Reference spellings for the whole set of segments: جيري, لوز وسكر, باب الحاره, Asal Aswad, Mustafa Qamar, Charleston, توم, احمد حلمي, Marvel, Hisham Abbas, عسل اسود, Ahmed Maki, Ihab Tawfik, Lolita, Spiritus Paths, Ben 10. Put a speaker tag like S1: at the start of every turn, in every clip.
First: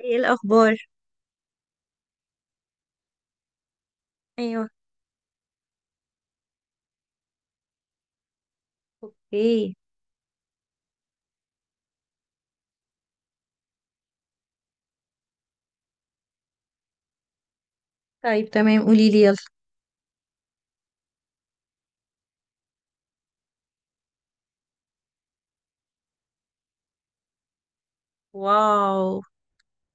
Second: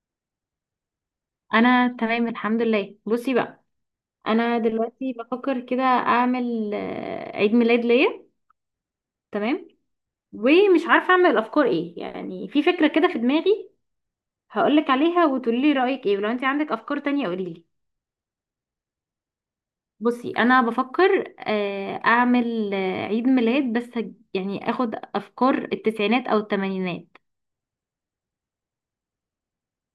S1: ايه الاخبار؟
S2: انا تمام الحمد لله. بصي بقى، انا
S1: ايوه.
S2: دلوقتي بفكر كده اعمل عيد ميلاد ليا. تمام.
S1: اوكي.
S2: ومش عارفه اعمل افكار ايه، يعني في فكره كده في دماغي. هقولك عليها وتقولي لي رايك ايه، ولو انت عندك افكار تانية قولي لي.
S1: طيب، تمام، قولي لي، يلا.
S2: بصي، انا بفكر اعمل عيد ميلاد، بس يعني اخد افكار التسعينات او الثمانينات.
S1: واو.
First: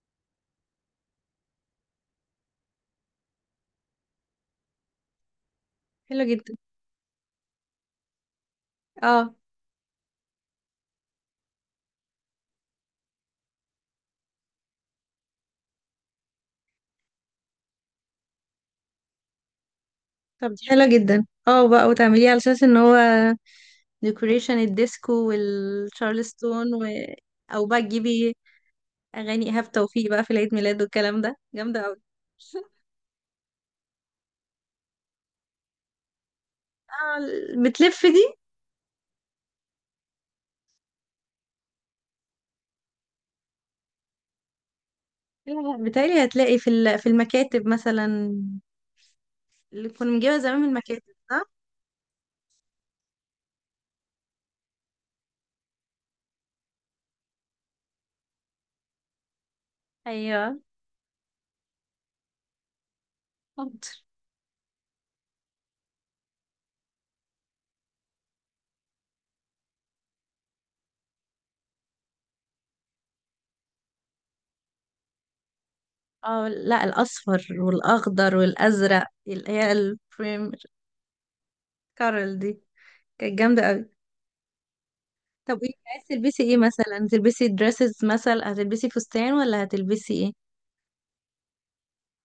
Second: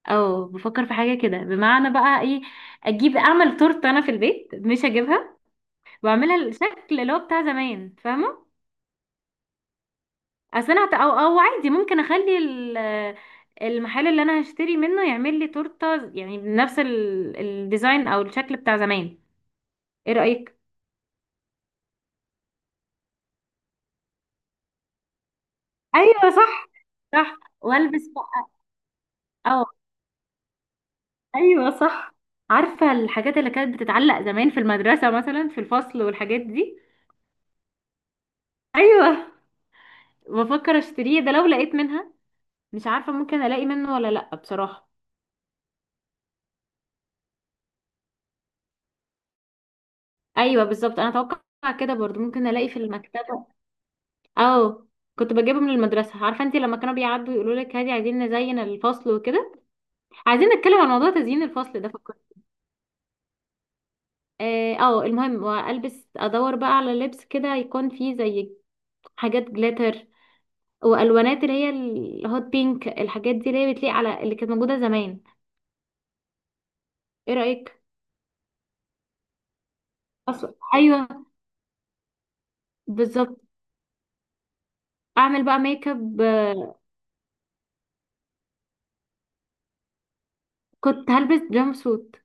S2: او بفكر في حاجه كده، بمعنى بقى ايه. اجيب اعمل تورته انا في البيت مش هجيبها،
S1: حلو
S2: واعملها
S1: جدا،
S2: الشكل اللي هو بتاع زمان، فاهمه.
S1: اه.
S2: اصل انا او عادي ممكن اخلي المحل اللي انا هشتري منه يعمل لي تورته، يعني بنفس الديزاين او الشكل بتاع زمان. ايه
S1: طب،
S2: رايك؟
S1: دي حلوه جدا اه بقى، وتعمليه على اساس ان هو ديكوريشن الديسكو
S2: ايوه صح.
S1: والشارلستون
S2: صح
S1: او بقى
S2: والبس
S1: تجيبي
S2: بقى.
S1: اغاني
S2: اه،
S1: ايهاب توفيق بقى في العيد ميلاد، والكلام ده
S2: ايوه،
S1: جامده قوي.
S2: صح. عارفه الحاجات اللي كانت بتتعلق زمان في المدرسه، مثلا في الفصل والحاجات دي.
S1: اه، بتلف دي.
S2: ايوه. بفكر اشتريه ده لو لقيت منها. مش عارفه ممكن الاقي منه ولا لا، بصراحه.
S1: لا، بتهيألي هتلاقي في المكاتب مثلا، اللي كنا بنجيبها زمان
S2: ايوه
S1: من
S2: بالظبط،
S1: المكاتب،
S2: انا
S1: صح؟
S2: اتوقع كده برضو ممكن الاقي في المكتبه. اه. كنت بجيبه من المدرسة. عارفة انتي لما كانوا بيعدوا يقولوا لك هادي عايزين نزين الفصل وكده، عايزين
S1: ايوه.
S2: نتكلم عن موضوع تزيين الفصل ده، فكرت. اه، المهم والبس ادور بقى على لبس كده يكون فيه زي حاجات جلاتر، والوانات اللي هي الهوت بينك الحاجات دي اللي هي بتليق على اللي كانت موجودة زمان.
S1: اه، لا،
S2: ايه
S1: الاصفر
S2: رأيك؟
S1: والاخضر والازرق اللي هي البريم.
S2: اصلا ايوه.
S1: كارل دي،
S2: بالظبط.
S1: كانت جامده قوي.
S2: اعمل
S1: طب
S2: بقى
S1: ايه
S2: ميك
S1: عايز
S2: اب
S1: تلبسي؟
S2: آه،
S1: ايه مثلا، تلبسي دريسز مثلا، هتلبسي فستان ولا هتلبسي ايه؟
S2: كنت هلبس جامب سوت.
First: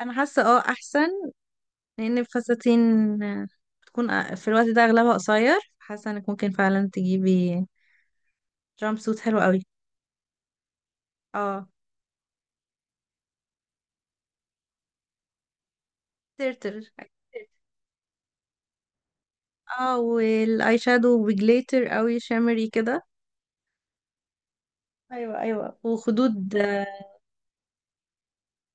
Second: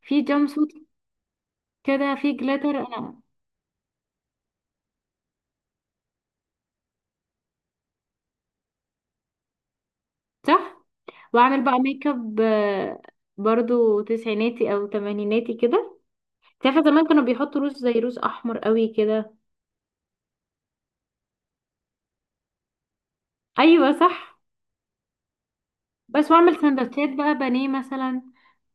S1: انا
S2: في
S1: حاسه
S2: جامب
S1: اه
S2: سوت
S1: احسن.
S2: كده،
S1: لان
S2: في جلاتر
S1: الفساتين
S2: انا.
S1: في الوقت ده اغلبها قصير، حاسه انك ممكن فعلا تجيبي جامب سوت حلو قوي،
S2: صح، واعمل
S1: اه،
S2: بقى ميك اب. برضو تسعيناتي او تمانيناتي كده.
S1: ترتر.
S2: تعرفي زمان كانوا بيحطوا روز زي روز احمر قوي كده.
S1: اه، والاي شادو بجليتر قوي شimmery كده.
S2: ايوه صح.
S1: ايوه ايوه،
S2: بس،
S1: وخدود.
S2: واعمل سندوتشات بقى بانيه مثلا،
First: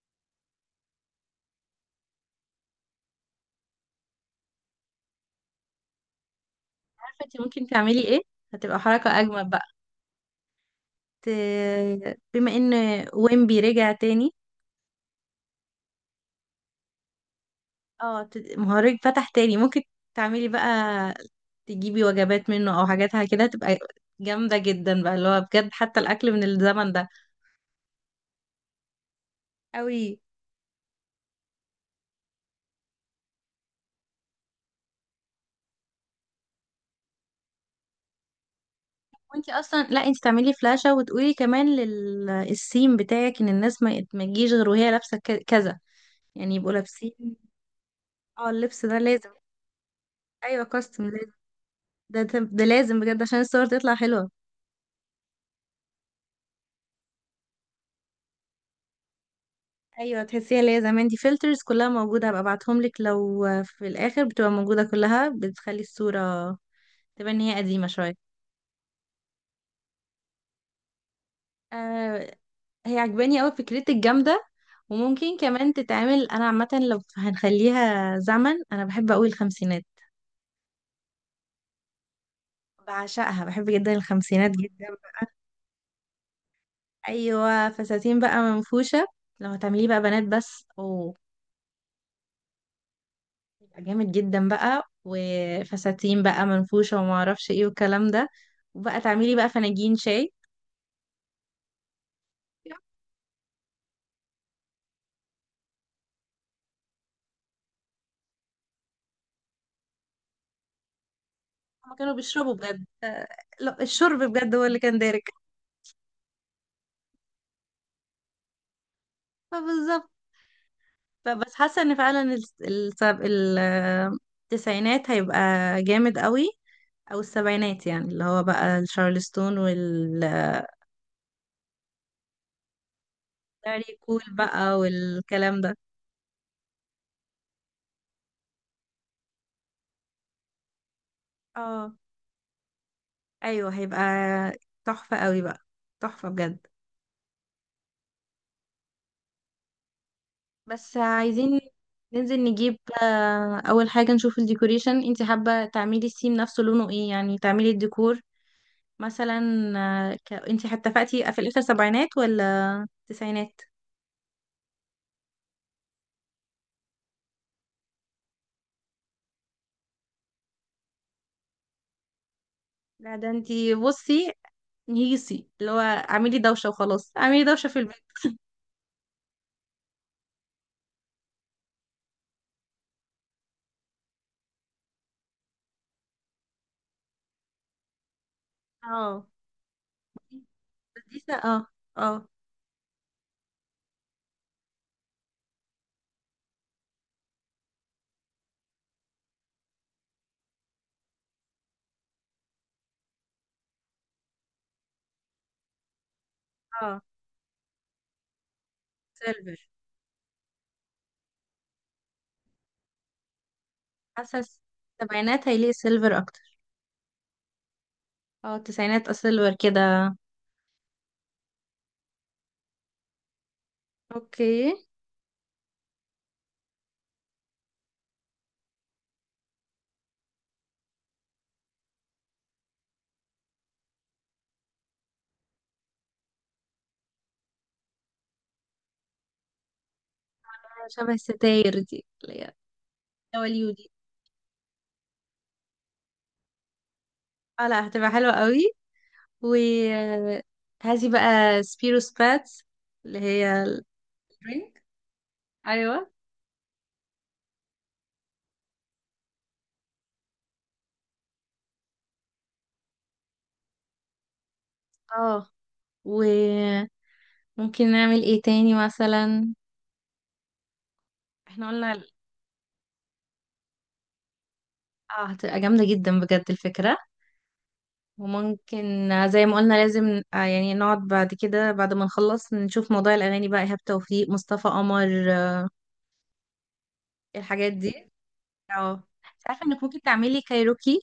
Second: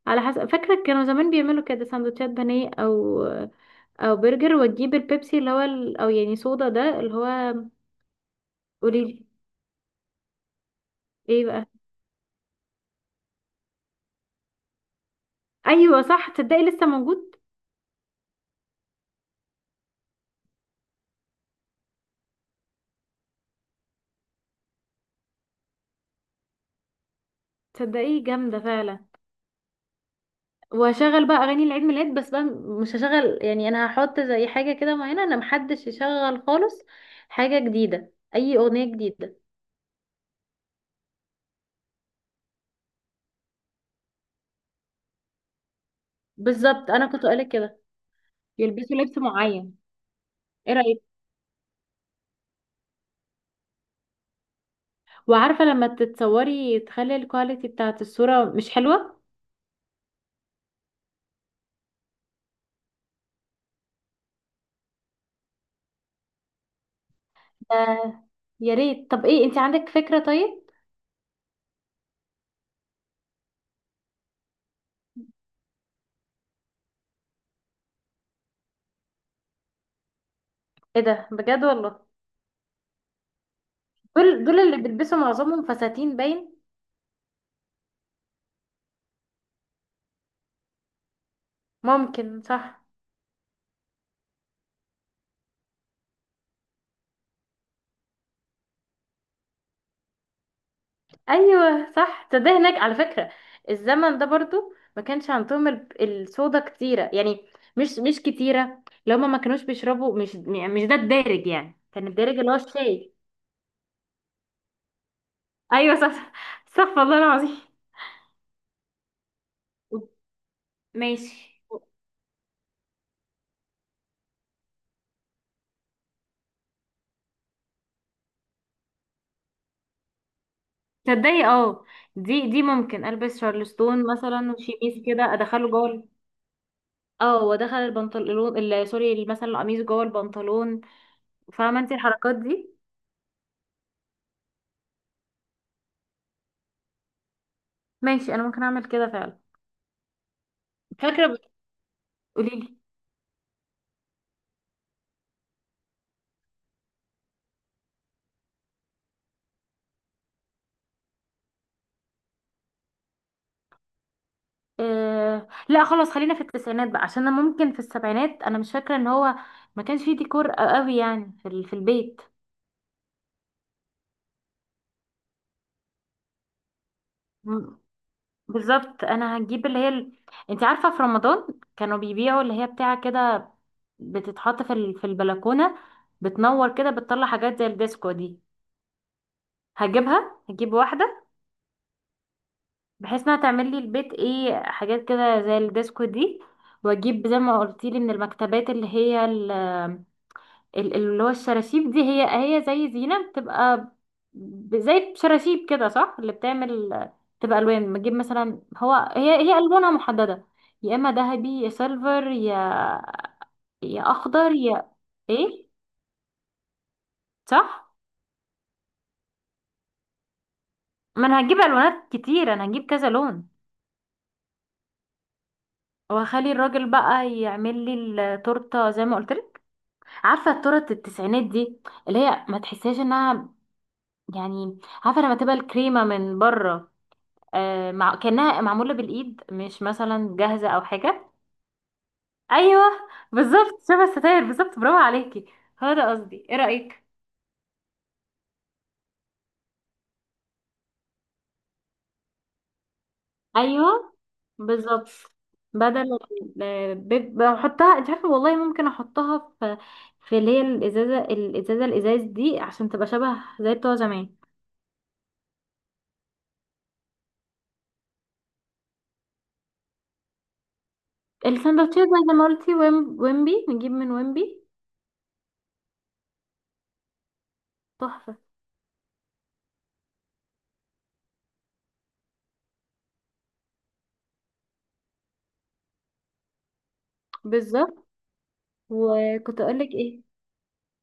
S2: على حسب فاكره كانوا زمان بيعملوا كده سندوتشات بانيه او برجر، وتجيب البيبسي اللي هو او يعني صودا، ده اللي
S1: عارفة انت
S2: هو.
S1: ممكن تعملي ايه؟ هتبقى حركة
S2: قوليلي.
S1: اجمل بقى. ت...
S2: ايه بقى؟
S1: بما ان ويمبي رجع تاني.
S2: ايوه صح، تصدقي لسه موجود.
S1: اه، مهرج فتح تاني، ممكن تعملي بقى، تجيبي وجبات منه او حاجاتها، كده هتبقى جامدة جدا بقى اللي هو بجد، حتى الاكل من الزمن ده،
S2: تصدقي جامده فعلا.
S1: قوي.
S2: واشغل بقى اغاني العيد ميلاد بس بقى. مش هشغل، يعني انا هحط زي حاجه كده معينه، انا محدش يشغل خالص. حاجه جديده اي اغنيه جديده.
S1: وانت اصلا، لا انت تعملي فلاشة، وتقولي كمان للسيم بتاعك ان الناس ما تجيش غير وهي لابسة كذا، يعني يبقوا
S2: بالظبط، انا
S1: لابسين.
S2: كنت قالك كده.
S1: اه، اللبس
S2: يلبسوا
S1: ده
S2: لبس
S1: لازم.
S2: معين.
S1: ايوه،
S2: ايه رايك؟
S1: كاستم لازم. ده لازم بجد عشان الصور تطلع حلوة.
S2: وعارفه لما تتصوري تخلي الكواليتي بتاعه الصوره مش حلوه.
S1: ايوه، تحسيها اللي هي زمان دي، فلترز كلها موجوده هبقى ابعتهم لك، لو في الاخر بتبقى موجوده كلها، بتخلي الصوره تبان ان هي قديمه شويه.
S2: آه. يا ريت. طب ايه، انت عندك فكره طيب؟
S1: آه. هي عجباني قوي، فكرتك جامده. وممكن كمان تتعمل، انا عامه لو هنخليها زمن، انا بحب قوي الخمسينات.
S2: ايه ده؟ بجد والله.
S1: بعشقها، بحب جدا
S2: دول
S1: الخمسينات
S2: دول اللي
S1: جدا
S2: بيلبسوا
S1: بقى.
S2: معظمهم فساتين باين.
S1: ايوه، فساتين بقى منفوشه. لو هتعمليه بقى بنات بس، اوه،
S2: ممكن صح.
S1: يبقى جامد جدا بقى، وفساتين بقى منفوشه، وما اعرفش ايه، والكلام ده. وبقى تعملي بقى فناجين شاي.
S2: ايوه صح، ده هناك على فكره. الزمن ده برضو ما كانش عندهم الصودا كتيره يعني، مش مش كتيره، لو ما ما كانوش بيشربوا، مش يعني مش ده الدارج، يعني
S1: هما
S2: كان
S1: كانوا
S2: الدارج اللي
S1: بيشربوا
S2: هو
S1: بجد،
S2: الشاي.
S1: لا، الشرب بجد هو اللي كان دارك.
S2: ايوه صح. صح والله العظيم.
S1: فبالظبط.
S2: ماشي.
S1: بس حاسه ان فعلا الس- السب... ال- آه، التسعينات هيبقى جامد قوي. او السبعينات، يعني اللي هو بقى الشارلستون وال آه،
S2: تصدقي اه، دي ممكن البس
S1: داري
S2: شارلستون
S1: كول
S2: مثلا
S1: بقى
S2: وشيميس كده
S1: والكلام
S2: ادخله
S1: ده.
S2: جوه اه، وادخل البنطلون سوري، مثلا القميص جوه البنطلون. فاهمه انت
S1: اه،
S2: الحركات دي؟
S1: ايوه، هيبقى تحفه قوي بقى، تحفه بجد.
S2: ماشي انا ممكن اعمل كده فعلا.
S1: بس
S2: فاكره.
S1: عايزين ننزل
S2: قولي لي.
S1: نجيب اول حاجه، نشوف الديكوريشن، انت حابه تعملي السيم نفسه لونه ايه؟ يعني تعملي الديكور مثلا. انتي اتفقتي في الاخر سبعينات ولا تسعينات؟
S2: إيه، لا خلاص خلينا في التسعينات بقى، عشان انا ممكن في السبعينات انا مش فاكره ان هو ما كانش فيه ديكور قوي، يعني في البيت.
S1: لا ده انتي بصي، نيسي اللي هو اعملي دوشة وخلاص، اعملي دوشة
S2: م-
S1: في البيت.
S2: بالظبط، انا هجيب انت عارفه في رمضان كانوا بيبيعوا اللي هي بتاعه كده، بتتحط في البلكونه، بتنور كده بتطلع حاجات زي الديسكو دي.
S1: اه،
S2: هجيب واحده،
S1: اه، اه.
S2: بحيث انها تعمل لي البيت ايه، حاجات كده زي الديسكو دي. واجيب زي ما قلتي لي من المكتبات اللي هي اللي هو الشراشيب دي هي زي زينة بتبقى، زي شراشيب كده صح اللي بتعمل،
S1: اه،
S2: بتبقى ألوان، بتجيب مثلا هو هي هي
S1: سيلفر.
S2: ألوانها محددة. يا إما ذهبي يا سيلفر، يا
S1: حاسة
S2: أخضر يا،
S1: السبعينات
S2: إيه،
S1: هيليق سيلفر اكتر.
S2: صح.
S1: اه، التسعينات سيلفر كده.
S2: ما أنا هجيب ألوانات كتير، أنا هجيب كذا لون.
S1: اوكي.
S2: وهخلي الراجل بقى يعمل لي التورته زي ما قلت لك. عارفه التورت التسعينات دي؟ اللي هي ما تحسهاش انها، يعني عارفه لما تبقى الكريمه من بره مع كأنها معمولة بالإيد، مش مثلا جاهزة أو
S1: شبه
S2: حاجة.
S1: الستاير دي اللي هي
S2: أيوه
S1: دوليو
S2: بالظبط،
S1: دي.
S2: شبه الستاير بالظبط، برافو عليكي. هو ده قصدي، إيه رأيك؟
S1: اه، لا، هتبقى حلوة قوي. و هذه بقى سبيرو سباتس اللي هي
S2: أيوه
S1: الدرينك.
S2: بالظبط.
S1: ايوه.
S2: بدل بحطها، انت عارفة والله ممكن أحطها في في اللي هي الإزازة الإزاز دي عشان تبقى شبه زي بتوع زمان.
S1: اه، وممكن نعمل ايه تاني مثلا؟ احنا قلنا
S2: السندوتشات
S1: ال-
S2: بقى زي ما قلتي، ويمبي نجيب من ويمبي.
S1: اه، هتبقى جامدة جدا بجد الفكرة.
S2: تحفة.
S1: وممكن زي ما قلنا لازم، يعني نقعد بعد كده، بعد ما نخلص نشوف موضوع الأغاني بقى، إيهاب توفيق، مصطفى قمر، الحاجات
S2: بالظبط.
S1: دي. اه، انت
S2: وكنت
S1: عارفة انك
S2: أقولك
S1: ممكن
S2: إيه؟
S1: تعملي كايروكي.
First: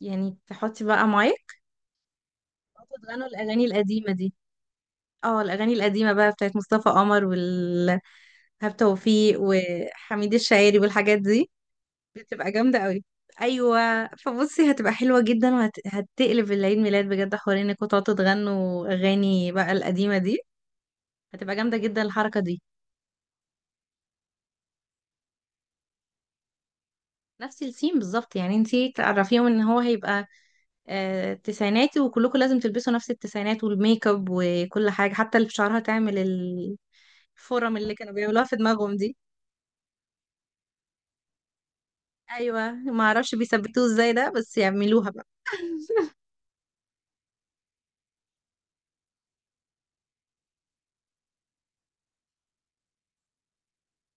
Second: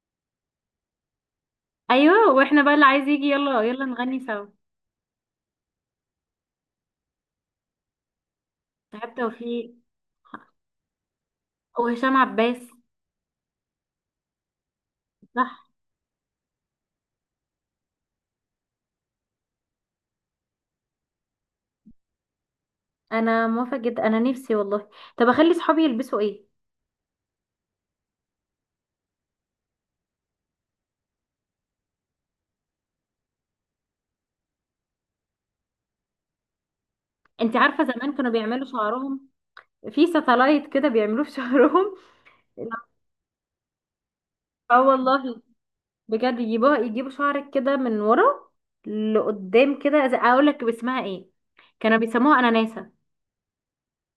S1: يعني تحطي بقى مايك،
S2: أيوه، وإحنا بقى اللي عايز يجي
S1: وتغنوا
S2: يلا
S1: الأغاني
S2: يلا
S1: القديمة
S2: نغني
S1: دي.
S2: سوا.
S1: اه، الأغاني القديمة بقى بتاعت مصطفى قمر وإيهاب
S2: حتى
S1: توفيق
S2: وفي،
S1: وحميد الشاعري، والحاجات دي
S2: وهشام
S1: بتبقى
S2: عباس.
S1: جامدة قوي. ايوه، فبصي هتبقى حلوة جدا.
S2: صح.
S1: وهتقلب العيد ميلاد بجد، حوار انكم تقعدوا تغنوا اغاني بقى القديمة دي، هتبقى جامدة جدا الحركة دي.
S2: انا موافقه جدا، انا نفسي والله. طب اخلي صحابي يلبسوا ايه؟
S1: نفس السيم بالظبط، يعني انتي تعرفيهم ان هو هيبقى تسعيناتي، وكلكم لازم تلبسوا نفس التسعينات والميك اب وكل حاجة، حتى اللي في شعرها تعمل
S2: انت
S1: الفرم
S2: عارفه
S1: اللي كانوا
S2: زمان كانوا
S1: بيعملوها في
S2: بيعملوا
S1: دماغهم دي.
S2: شعرهم في ساتلايت كده بيعملوه في شعرهم.
S1: ايوه، ما اعرفش بيثبتوه ازاي ده، بس
S2: اه
S1: يعملوها بقى.
S2: والله. بجد، يجيبوا شعرك كده من ورا لقدام كده اقول لك اسمها ايه. كانوا بيسموها اناناسه.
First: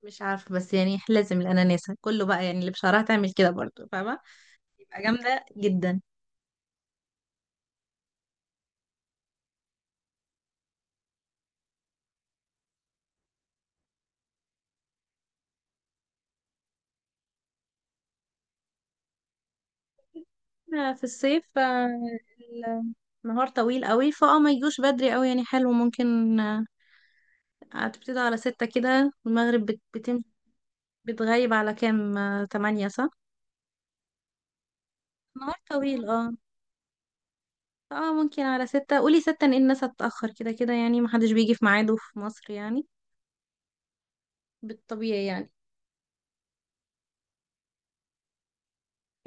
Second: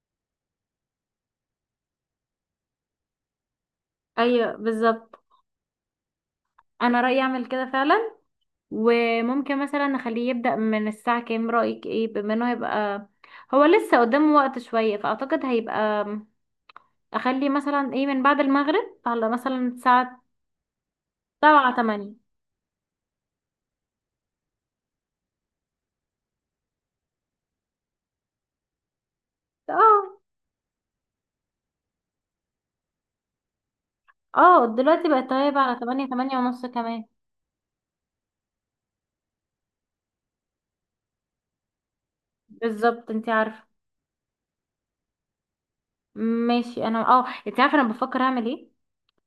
S1: مش عارفة، بس يعني لازم الاناناسة كله بقى، يعني اللي بشعرها تعمل كده برضو، فاهمة؟
S2: ايوه
S1: بتبقى
S2: بالظبط.
S1: جامدة جدا.
S2: انا رايي اعمل كده فعلا. وممكن مثلا نخليه يبدا من الساعه كام، رايك ايه؟ بما انه هيبقى هو لسه قدامه وقت شويه، فاعتقد هيبقى اخلي مثلا ايه من بعد المغرب على مثلا الساعة
S1: في الصيف،
S2: سبعة تمانية
S1: النهار طويل قوي، فاه ما يجوش بدري قوي يعني، حلو ممكن، هتبتدي على 6 كده، المغرب بتم.
S2: اه.
S1: بتغيب على كام؟ 8، صح؟
S2: اه، دلوقتي بقت
S1: نهار
S2: غايبة على
S1: طويل،
S2: 8
S1: اه.
S2: 8 ونص كمان.
S1: اه، ممكن على 6، قولي 6، ان الناس هتتأخر كده كده، يعني محدش بيجي في ميعاده في مصر، يعني
S2: بالظبط انتي عارفة.
S1: بالطبيعي، يعني.
S2: ماشي، انا انتي عارفة انا بفكر اعمل ايه.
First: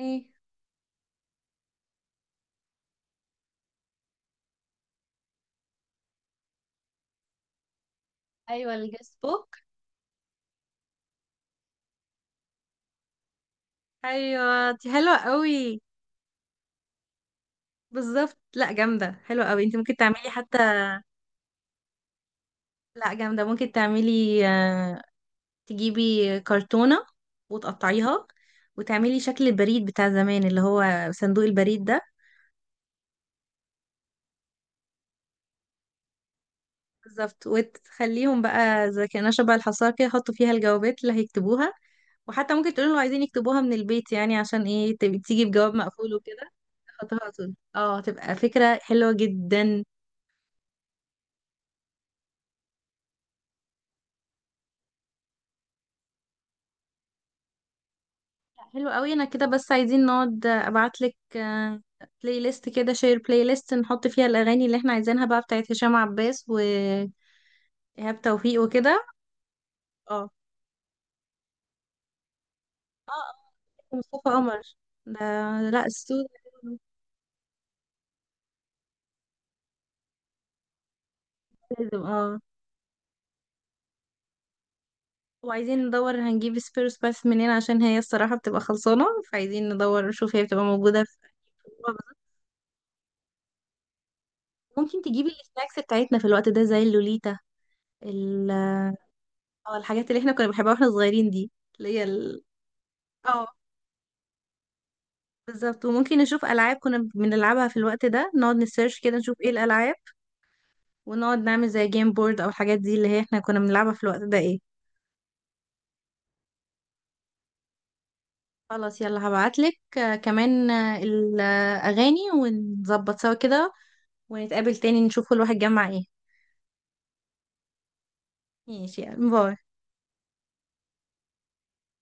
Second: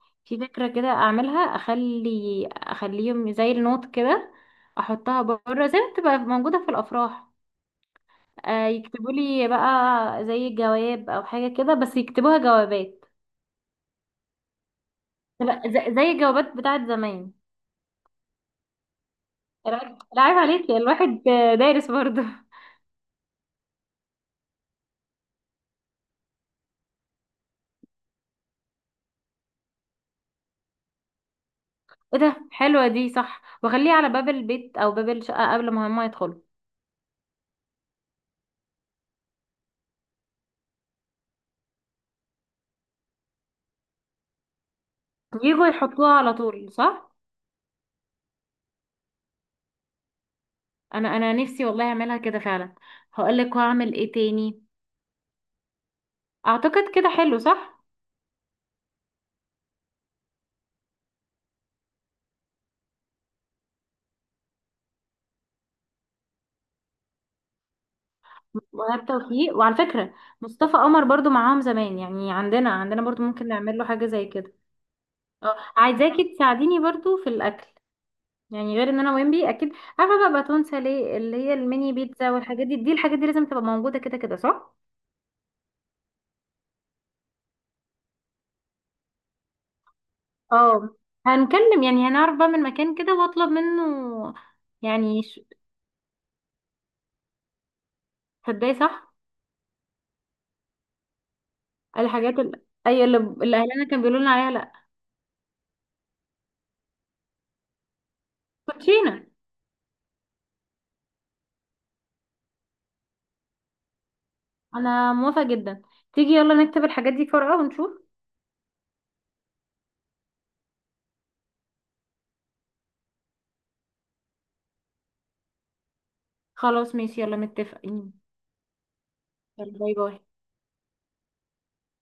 S1: ايه؟
S2: في فكرة كده اعملها، اخليهم زي النوت كده، احطها بره زي ما بتبقى موجودة في الافراح. آه،
S1: ايوه،
S2: يكتبوا
S1: الجيست
S2: لي
S1: بوك.
S2: بقى زي جواب او حاجة كده، بس يكتبوها جوابات.
S1: ايوه، دي حلوه قوي.
S2: لا، زي الجوابات بتاعت زمان.
S1: بالظبط، لا، جامده، حلوه قوي،
S2: لا
S1: انت ممكن
S2: لا،
S1: تعملي
S2: عيب
S1: حتى.
S2: عليكي الواحد دارس برضه.
S1: لا، جامده، ممكن تعملي، تجيبي كرتونة، وتقطعيها، وتعملي شكل البريد بتاع زمان، اللي هو صندوق البريد ده.
S2: ايه ده؟ حلوة دي صح، واخليه على باب البيت او باب الشقة قبل ما هما يدخلوا.
S1: بالظبط، وتخليهم بقى زي كأنها شبه الحصاكة كده يحطوا فيها الجوابات اللي هيكتبوها. وحتى ممكن تقولوا لو عايزين يكتبوها من البيت، يعني عشان ايه تبقي تيجي
S2: يجوا
S1: بجواب
S2: يحطوها
S1: مقفول
S2: على
S1: وكده.
S2: طول، صح.
S1: تحطوها طول، اه، تبقى فكرة حلوة جدا.
S2: انا نفسي والله اعملها كده فعلا. هقولك وهعمل ايه تاني. اعتقد كده حلو، صح؟
S1: حلو قوي، انا كده بس، عايزين نقعد ابعتلك بلاي ليست كده، شير بلاي ليست نحط فيها الاغاني اللي احنا عايزينها بقى، بتاعت هشام عباس وإيهاب توفيق وكده.
S2: وهاب توفيق، وعلى فكرة
S1: اه.
S2: مصطفى قمر برضو معاهم زمان، يعني عندنا برضو
S1: اه،
S2: ممكن نعمل له حاجة
S1: مصطفى
S2: زي كده.
S1: قمر ده.
S2: اه،
S1: لا، السود
S2: عايزاكي تساعديني برضو في الاكل، يعني غير ان انا ويمبي اكيد. عارفه بقى باتون ساليه اللي هي الميني
S1: لازم،
S2: بيتزا
S1: اه.
S2: والحاجات دي. دي الحاجات دي لازم تبقى موجوده كده كده، صح.
S1: وعايزين ندور هنجيب سبيروس باث منين؟ عشان هي الصراحة بتبقى خلصانة، فعايزين ندور نشوف هي بتبقى
S2: اه،
S1: موجودة في أي
S2: هنكلم
S1: فروع
S2: يعني
S1: بالظبط.
S2: هنعرف بقى من مكان كده واطلب منه.
S1: ممكن
S2: يعني
S1: تجيبي السناكس بتاعتنا في الوقت ده زي اللوليتا، ال
S2: تصدقي صح.
S1: اه، الحاجات اللي احنا كنا بنحبها واحنا صغيرين دي، اللي هي
S2: الحاجات ال- اي اللي
S1: اه،
S2: اللي اهلنا كان بيقولوا لنا عليها، لا.
S1: بالظبط، وممكن نشوف ألعاب كنا بنلعبها في الوقت ده، نقعد نسيرش كده
S2: كوتشينه.
S1: نشوف ايه الألعاب، ونقعد نعمل زي جيم بورد أو الحاجات دي اللي هي احنا كنا بنلعبها في الوقت ده، ايه.
S2: انا موافقه جدا. تيجي يلا نكتب الحاجات دي في ورقه ونشوف.
S1: خلاص، يلا، هبعتلك كمان الأغاني، ونظبط سوا كده، ونتقابل تاني نشوف كل واحد جمع ايه.
S2: خلاص ماشي، يلا متفقين.
S1: ماشي، يلا، باي.
S2: يلا، باي باي.